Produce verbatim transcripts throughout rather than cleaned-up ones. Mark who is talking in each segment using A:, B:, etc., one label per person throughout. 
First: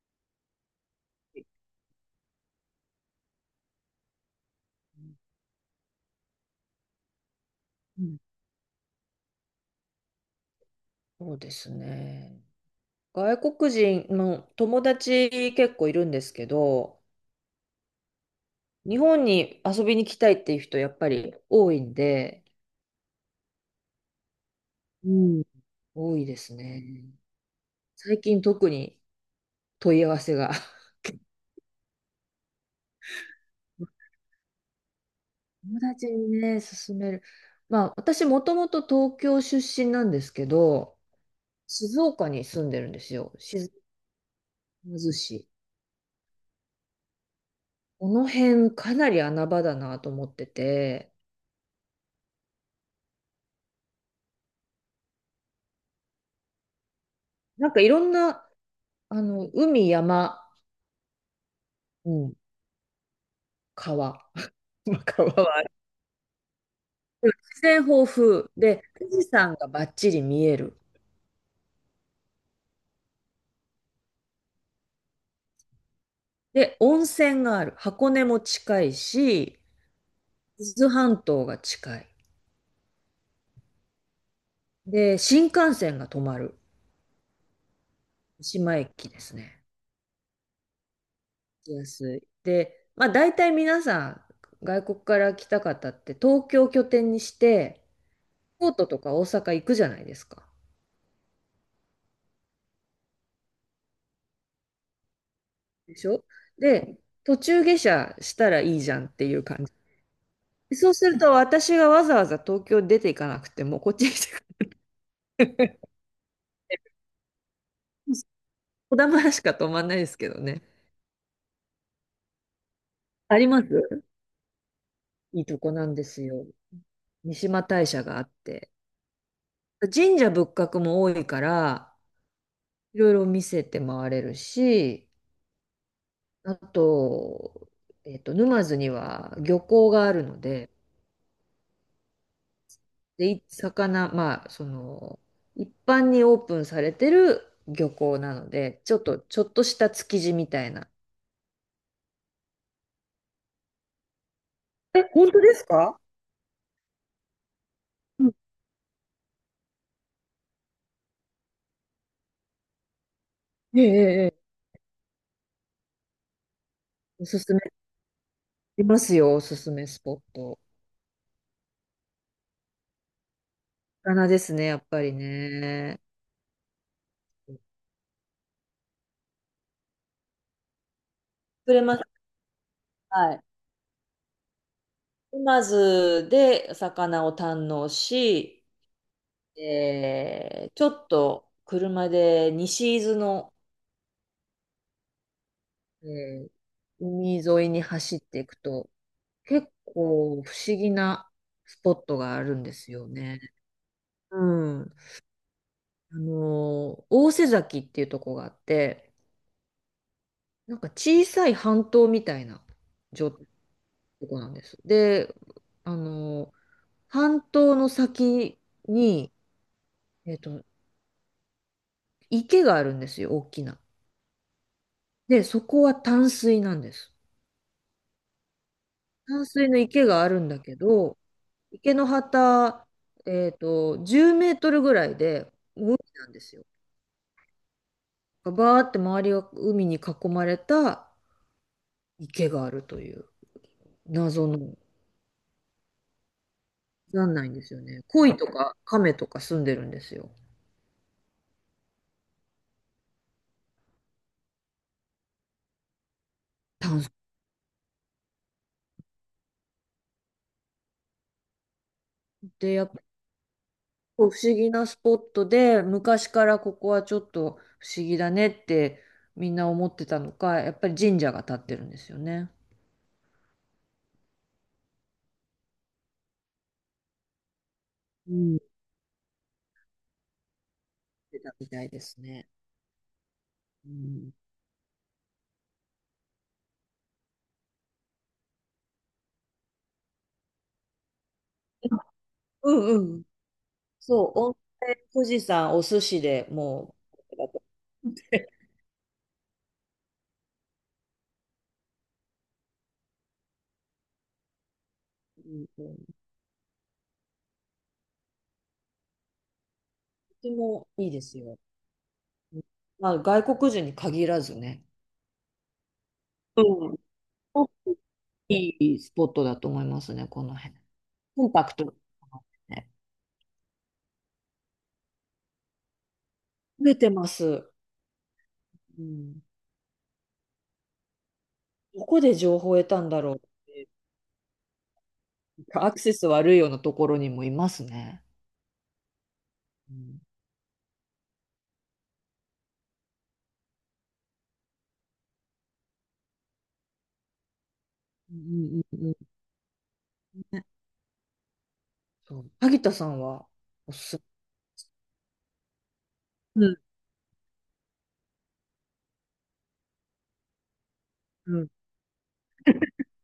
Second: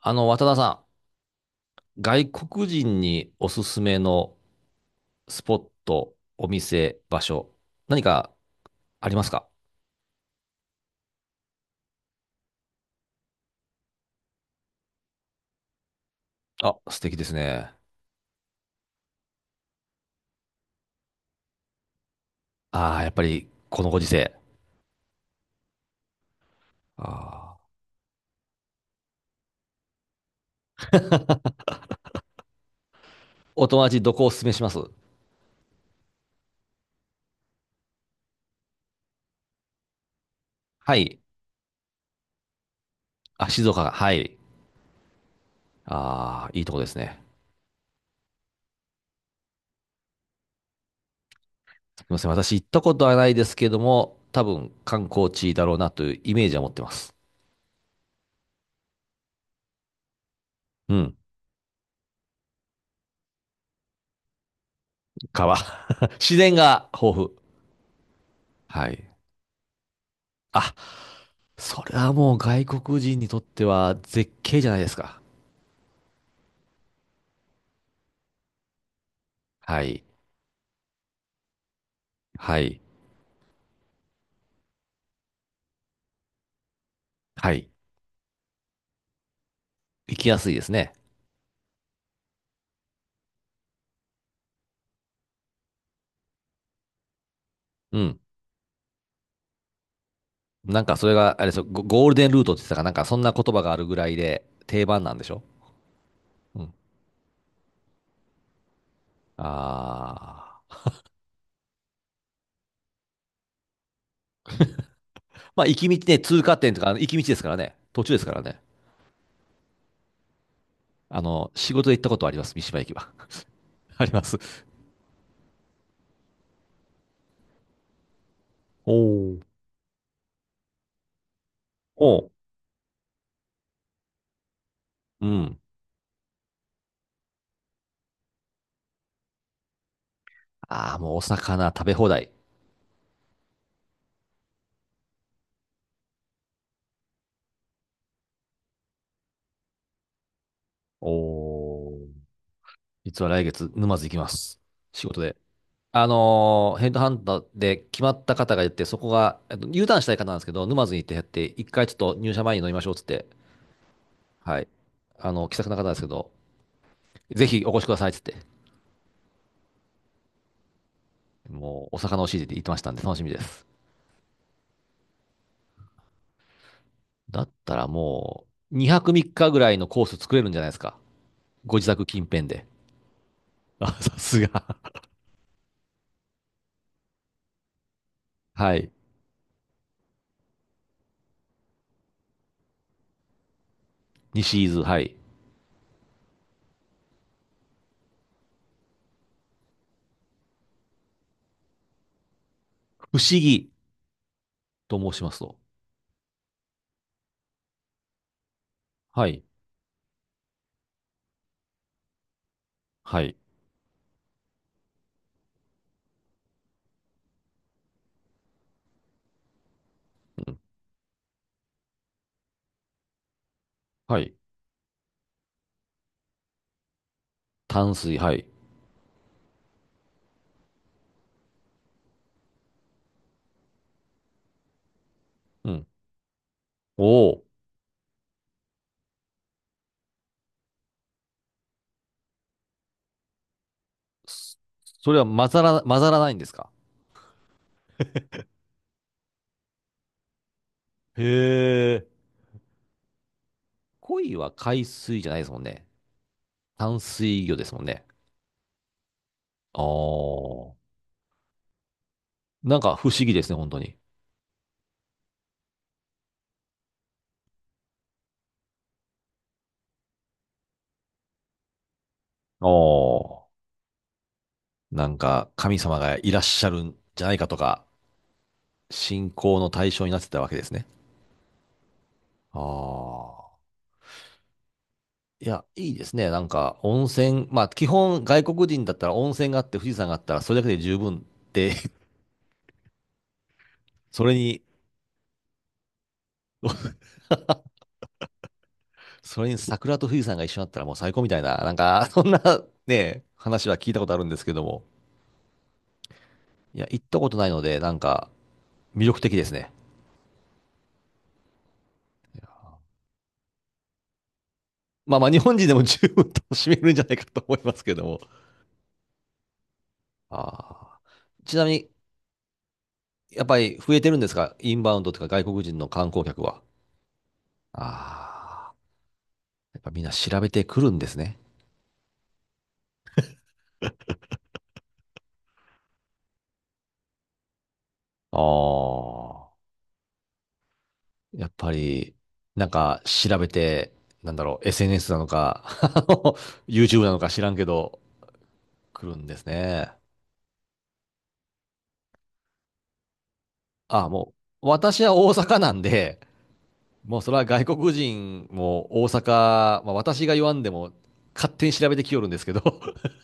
A: あの、渡田さん、外国人におすすめのスポット、お店、場所、何
B: うん、
A: かありますか？
B: そうですね。外国人の友達結構いるんですけ
A: あ、
B: ど、
A: 素敵ですね。
B: 日本に遊びに来たいっていう人やっぱり多いんで、
A: ああ、やっぱりこのご時世。
B: うん。多いですね。
A: あー。
B: 最近特に問い合わせが。
A: お友達 どこをおすすめします？
B: 友達にね、勧める。まあ、私もともと東京出身なんですけ
A: は
B: ど、
A: い。
B: 静岡に住んでるんですよ。
A: あ、静
B: 静
A: 岡が。はい。
B: 岡市。
A: ああ、いいとこですね。
B: この辺かなり穴場だなと思ってて、
A: すみません。私行ったことはないですけども、多分観光地だろうなというイメージは持ってます。
B: なんかいろんな、あの、海、山、
A: うん。
B: うん、川。まあ川
A: 川。
B: はある。
A: 自然が豊
B: 自
A: 富。
B: 然豊富で、
A: はい。
B: 富士山がバッチリ見え
A: あ、
B: る。
A: それはもう外国人にとっては絶景じゃないですか。
B: で、温泉がある。箱根も近いし、
A: はい。
B: 伊豆半島が近い。
A: はい。
B: で、新幹線が止まる。
A: はい。
B: 三島駅ですね。
A: 行きやすいですね。
B: 行きやすい。で、まあ大体皆さん、外国から来た方って東京拠点にして、
A: うん。
B: 京都とか大阪行くじゃないですか。
A: なんかそれが、あれですよ、ゴゴールデンルートって言ってたかなんかそんな言葉があるぐらいで定番なんでしょ？
B: でしょ。
A: うん。
B: で、途中下車したらいいじゃんっていう感。
A: ああ。
B: そうすると私がわざわざ東京に出ていかなくてもこっちに来てく
A: まあ、
B: れ
A: 行
B: る。
A: き道ね、通過点とか、行き道ですからね。途中ですからね。
B: 小玉しか泊まんないですけどね。
A: あの、仕事で行ったことあります。三島駅は。
B: ありま す。
A: あります。
B: いいとこなんですよ。三嶋大社があって。
A: おー
B: 神社仏閣も多いから、
A: おう。
B: いろいろ見せて回れるし、
A: うん。
B: あと、えっと、沼津には漁港があるので、
A: ああ、もうお魚食べ放題。
B: で、い魚、まあ、その、一般にオープンされてる漁港なので、ちょっと、ちょっとした築地みたいな。
A: おお。実は来月、沼津行きます。
B: え、
A: 仕事
B: 本
A: で。
B: 当ですか？
A: あのーヘッドハンターで決ま
B: う
A: っ
B: ん、
A: た方がいて、そこが、えっと、ユーターンしたい方なんですけど、沼津に行ってやって、一回ちょっと入社前に飲みましょうっつって、
B: ええ、ええ、ええ。
A: はい。あの、気さくな方なんですけど、
B: おす
A: ぜ
B: すめ。
A: ひお越しくださいっつって、
B: いますよ、おすすめスポット。
A: もう、お魚をしいて言ってましたんで、楽しみです。
B: 魚ですね、やっぱりね。
A: だったらもう、にはくみっかぐらいのコース作れるんじゃないですか。
B: 釣
A: ご
B: れ
A: 自
B: ます。
A: 宅近辺で。
B: はい。
A: あ、さすが。
B: 沼津で魚を堪能し、
A: はい。
B: えー、ちょっと車で西伊豆の、
A: 西伊豆、はい。
B: えー海沿いに走っていくと、結構不思議なスポットがあるんですよ
A: 不思
B: ね。
A: 議
B: うん。
A: と申しますと？
B: あのー、大瀬崎っていうとこがあって、
A: はい。
B: なんか小さい半島みたいな
A: は
B: 状
A: い。
B: 態、そこなんです。で、あの、半島の先に、えっ
A: うん。
B: と、池があるんですよ、大きな。
A: はい。
B: で、そこは淡水なんです。
A: 淡水、はい。
B: 淡水の池があるんだけど、池の端、えっと、じゅうメートルぐらいで
A: うん。
B: 海なんですよ。
A: おお。
B: バーって周りが海に囲まれた池があるという謎
A: そ
B: の、
A: それは混ざら、混ざらないんですか？
B: なんないんですよね。鯉とか亀とか住んでるんですよ。
A: へえ。鯉は海水じゃないですもんね。淡
B: 淡水
A: 水魚ですもんね。ああ。
B: って
A: なん
B: やっ、
A: か不思議ですね、本当に。
B: こう不思議なスポットで、昔からここはちょっと不思議だねってみんな思ってたのか、やっぱり神社が建ってるんですよね。
A: ああ。なんか神様がいらっしゃるんじゃないかとか、
B: うん、
A: 信仰の対象になってたわけですね。
B: 出たみたいですね。
A: ああ。
B: うん。
A: いや、いいですね。なんか温泉、まあ基本外国人だったら温泉があって富士山があったらそれだけで十分って、
B: うんうん。
A: そ
B: そう、
A: れ
B: 温
A: に
B: 泉、富士山、お寿司でもう、だと、
A: それに桜と富士山が一緒だったらもう最高みたいな、なんか、そんなね、話は聞いたことあるんですけども。
B: うんうん、
A: いや、行ったことないので、なんか、魅力的ですね。
B: とてもいいですよ。うん。まあ、外国人に限らずね。
A: まあまあ、日本人でも十分楽
B: う
A: しめるん
B: ん。
A: じゃないかと思いますけども。
B: いいスポットだと思いますね、
A: あ
B: この辺。
A: ー。
B: コン
A: ちな
B: パ
A: み
B: ク
A: に、
B: ト。ね。
A: やっぱり増えてるんですかインバウンドとか外国人の観光客は？
B: 増えてます。
A: ああ。
B: うん。
A: やっぱみんな調べてくるんですね。
B: どこで情報を得たんだろう。アクセス悪いようなところにもいますね。
A: ああ。
B: うん。
A: やっぱり、なんか調べて、なんだろう、エスエヌエス なのか、あの ユーチューブ なのか知らんけど、
B: うんうん
A: 来
B: うん。
A: るんですね。
B: うん。そう。萩田さんはお
A: あ、
B: すす
A: もう、私は大阪なんで、
B: め。うん
A: もうそれは外国人も大阪、まあ、私が言わんでも勝
B: う
A: 手
B: ん。
A: に調べてきよるんですけど、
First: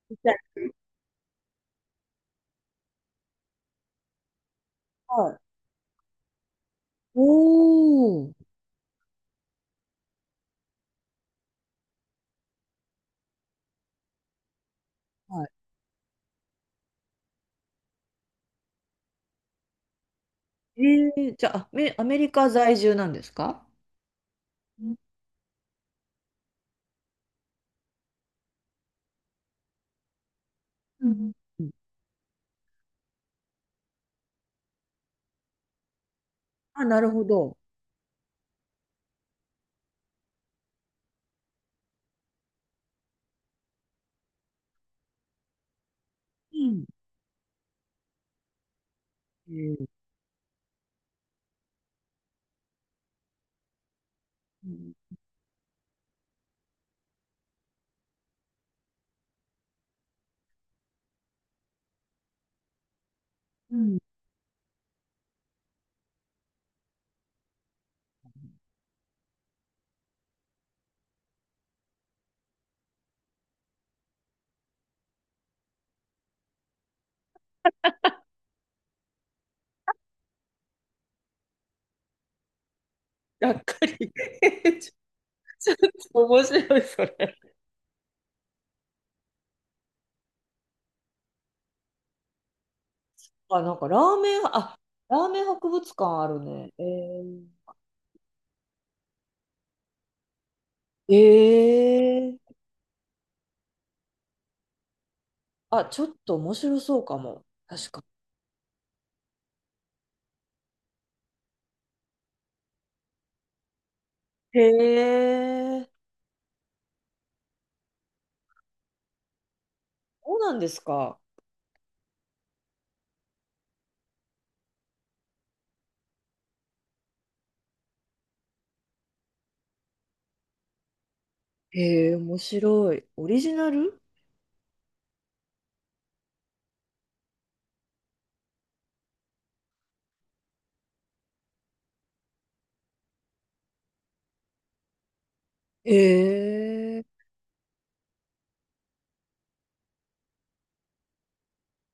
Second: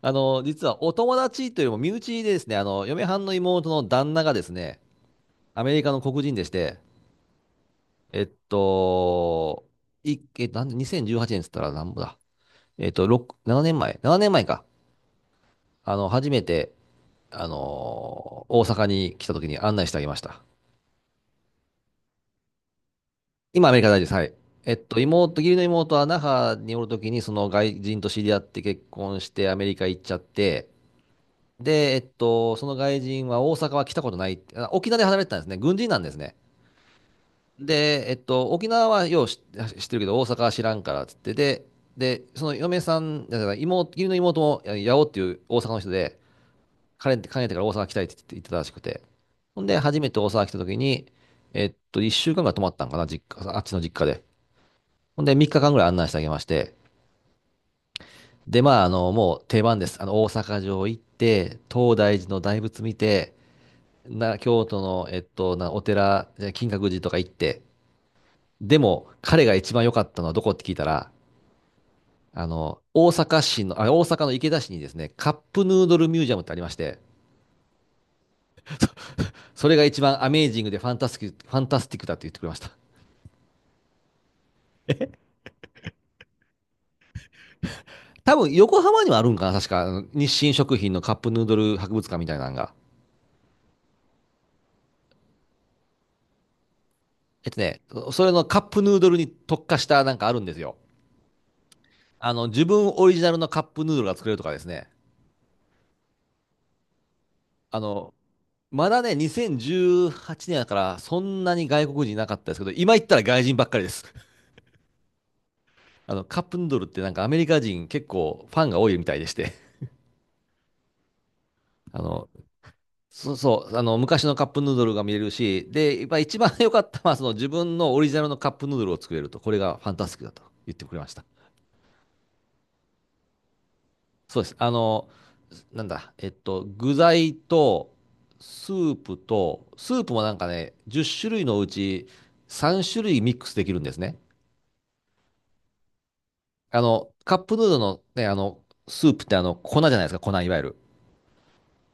A: あ
B: みたい。
A: の、実はお友達というよりも身内でですね、あの、嫁はんの妹の旦那がですね、
B: はい。
A: アメリカの黒人でして、え
B: お
A: っ
B: ー。
A: と、い、え、なんで、にせんじゅうはちねんっつったらなんぼだ。えっと、ろく、ななねんまえ、ななねんまえか。
B: は
A: あの、初めて、あの、大阪に来た時に案内してあげました。
B: い。えー、じゃあ、アメ、アメリカ在住なんですか？
A: 今、アメリカ大事です。はい。えっ
B: うん
A: と、妹、義理の妹は那覇におるときに、その外人と知り合って結婚してアメリカ行っちゃって、
B: うんうん。
A: で、えっと、その外人は大阪は来たことないって、あ、沖縄で働いてたんですね。軍人なんですね。
B: あ、なるほど。
A: で、えっと、沖縄はよう知知ってるけど、大阪は知らんからっつって、で、で、その嫁さん、だから妹、義理の妹も、や八尾っていう大阪の人で、
B: うん
A: 彼って、彼ってから大阪来たいって言って言ってたらしくて、
B: う
A: ほんで、
B: ん
A: 初めて大阪来たときに、えっと、いっしゅうかんぐらい泊まったんかな、実家、あっちの実家で。
B: うん
A: ほんで、みっかかんぐらい案内してあげまして、で、まあ、あの、もう定番です。あの、大阪城行って、東大寺の大仏見て、
B: うん。
A: な、京都の、えっと、な、お寺、え金閣寺とか行って、でも、彼が一番良かったのはどこって聞いたら、あの、大阪市の、あ、大阪の池田市にですね、カップヌードルミュージアムってありまして、それが一番アメージングでファンタスティック、ファンタスティックだって言ってくれました。
B: がっかり。 ちょっと面白い、それ。
A: 多分、横浜にもあるんかな、確か。あの日清食品のカップヌードル博物館みたいなのが。
B: あ、なんかラーメン、あ、ラーメン博物館あるね。
A: え
B: え
A: っとね、それのカップヌードルに特化したなんかあるんですよ。
B: ー、
A: あ
B: え、
A: の、自分オリジナルのカップヌードルが作れるとかですね。
B: あ、ちょっと面白そうかも。
A: あ
B: 確か。
A: の、まだね、にせんじゅうはちねんだからそんなに外国人いなかったですけど、今行ったら外人ばっかりです。
B: へえ。
A: あの、カップヌードルってなんかアメリカ人結構ファンが多いみたいでして。
B: そうなんですか。
A: あの、そうそう、あの、昔のカップヌードルが見れるし、で、やっぱ一番良かったのはその自分のオリジナルのカップヌードルを作れると、これがファンタスティックだと言ってくれました。
B: へえ、面白い。オリジナル。
A: そうです。あの、なんだ、えっと、具材と、スープと、スープもなんかね、じゅっしゅるい種類のうちさんしゅるい種類ミックスできるんですね。
B: へ
A: あの、
B: え。
A: カップヌードルのね、あの、スープってあの、粉じゃないですか、粉、いわゆる。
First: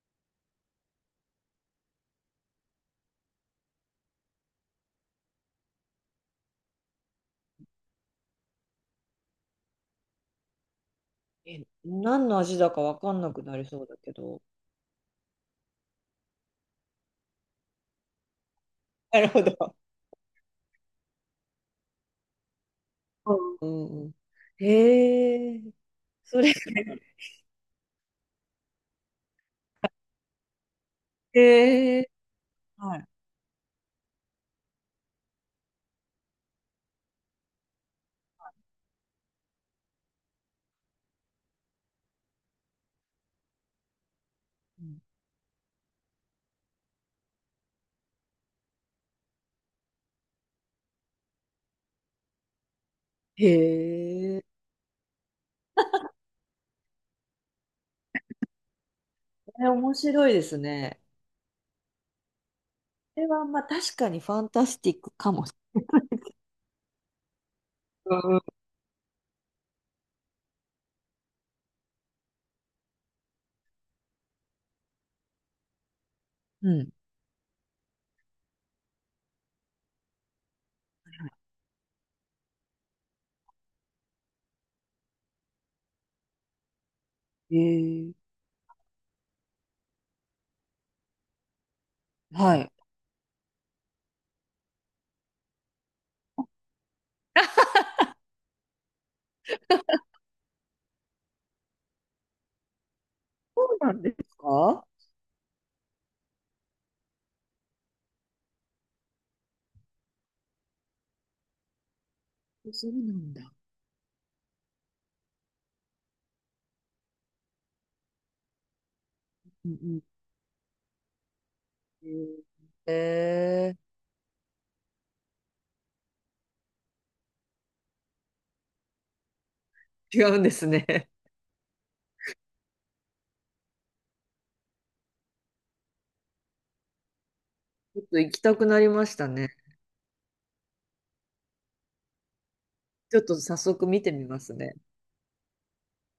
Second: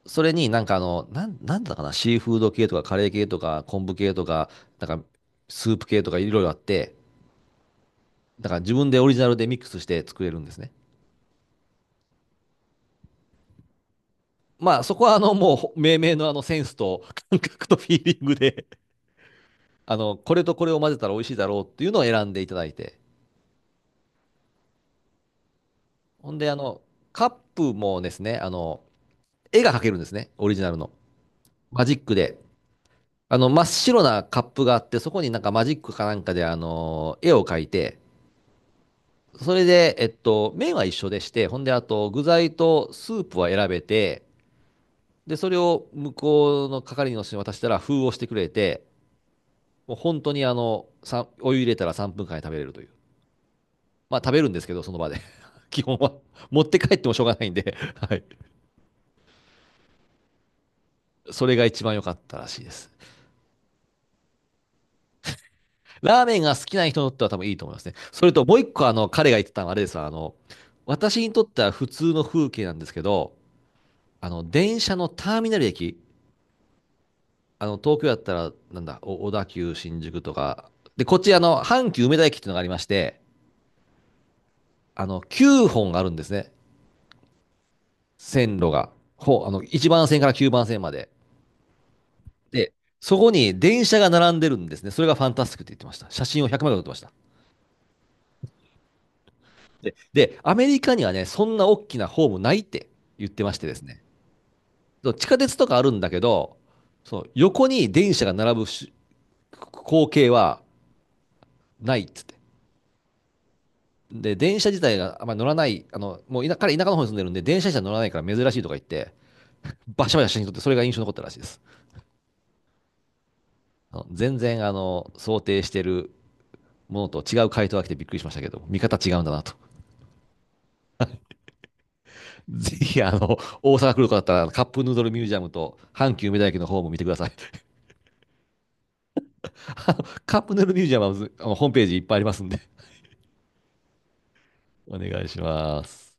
A: それになんかあの、なん、なんだかな、シーフード系とかカレー系とか昆布系とか、なんかスープ系とかいろいろあって、だから自分でオリジナルでミックスして作れるんですね。
B: え、何の味だかわかんなくなりそうだけど。
A: まあそこはあのもう命名のあのセンスと感覚とフィーリングで
B: なるほど。
A: あの、これとこれを混ぜたら美味しいだろうっていうのを選んでいただいて。
B: うんうんうん。へえ。
A: ほん
B: そ
A: で、
B: れ、
A: あの、カップもですね、あの、絵が描けるんですね、オリジナルの。マジ
B: へ
A: ッ
B: え。
A: クで。
B: はい。
A: あの、真っ白なカップがあって、そこになんかマジックかなんかで、あの、絵を描いて、それで、えっと、麺は一緒でして、ほんで、あと、具材とスープは選べて、
B: うん。
A: で、それを向こうの係の人に渡したら、封をしてくれて、もう本当にあの、さんお湯入れたらさんぷんかんで食べれるという。
B: へ
A: まあ食べ
B: え。
A: るんですけど、その場で 基本は 持って帰ってもしょうがないんで、はい。
B: これ面白いですね。
A: それが一番良かったらしいです。
B: これは、まあ、確かにファンタスティックかもし。
A: ラーメンが好きな人にとっては多分いいと思いますね。
B: う
A: それとも
B: ん
A: う一個、あの、彼が言ってたのはあれですわ。あの、私にとっては普通の風景なんですけど、あの、電車のターミナル駅、
B: うん
A: あの、東京だったら、なんだ、お小田急新宿とか、で、こっち、あの、阪急梅田駅っていうのがありまして、あの、きゅうほんあるんですね。
B: うん。へえ。
A: 線路が。ほう、あの、いちばん線からきゅうばん線まで。
B: はい。
A: で、そこに電車が並んでるんですね。それがファンタスティックって言ってました。写真をひゃくまい撮ってました。で、でアメリカにはね、そんな大きなホームないって言ってまし
B: そ
A: てです
B: うなん
A: ね。
B: ですか？
A: 地下鉄とかあるんだけど、その横に電車が並ぶし光景はないっつって。
B: そうなんだ。
A: で、電車自体があんまり乗らない、あの、もう田彼田舎の方に住んでるんで、電車自体乗らないから珍しいとか言って、
B: うん
A: バシャバシャ写真撮って、それが印象に残ったらしいです。
B: うん。え
A: あの全然、あの、想定してるものと違う回答が来てびっくりしましたけど、見方違うんだなと。
B: ー、違うんですね。
A: ぜひ、あの、大阪来る方だったら、カップヌードルミュージアムと、阪急梅田駅の方も見てください。
B: ちょっと行きたくなりましたね。
A: あのカップヌードルミュージアムは、あのホームページいっぱいありますんで、
B: ちょっと早速見てみますね。
A: お願いします。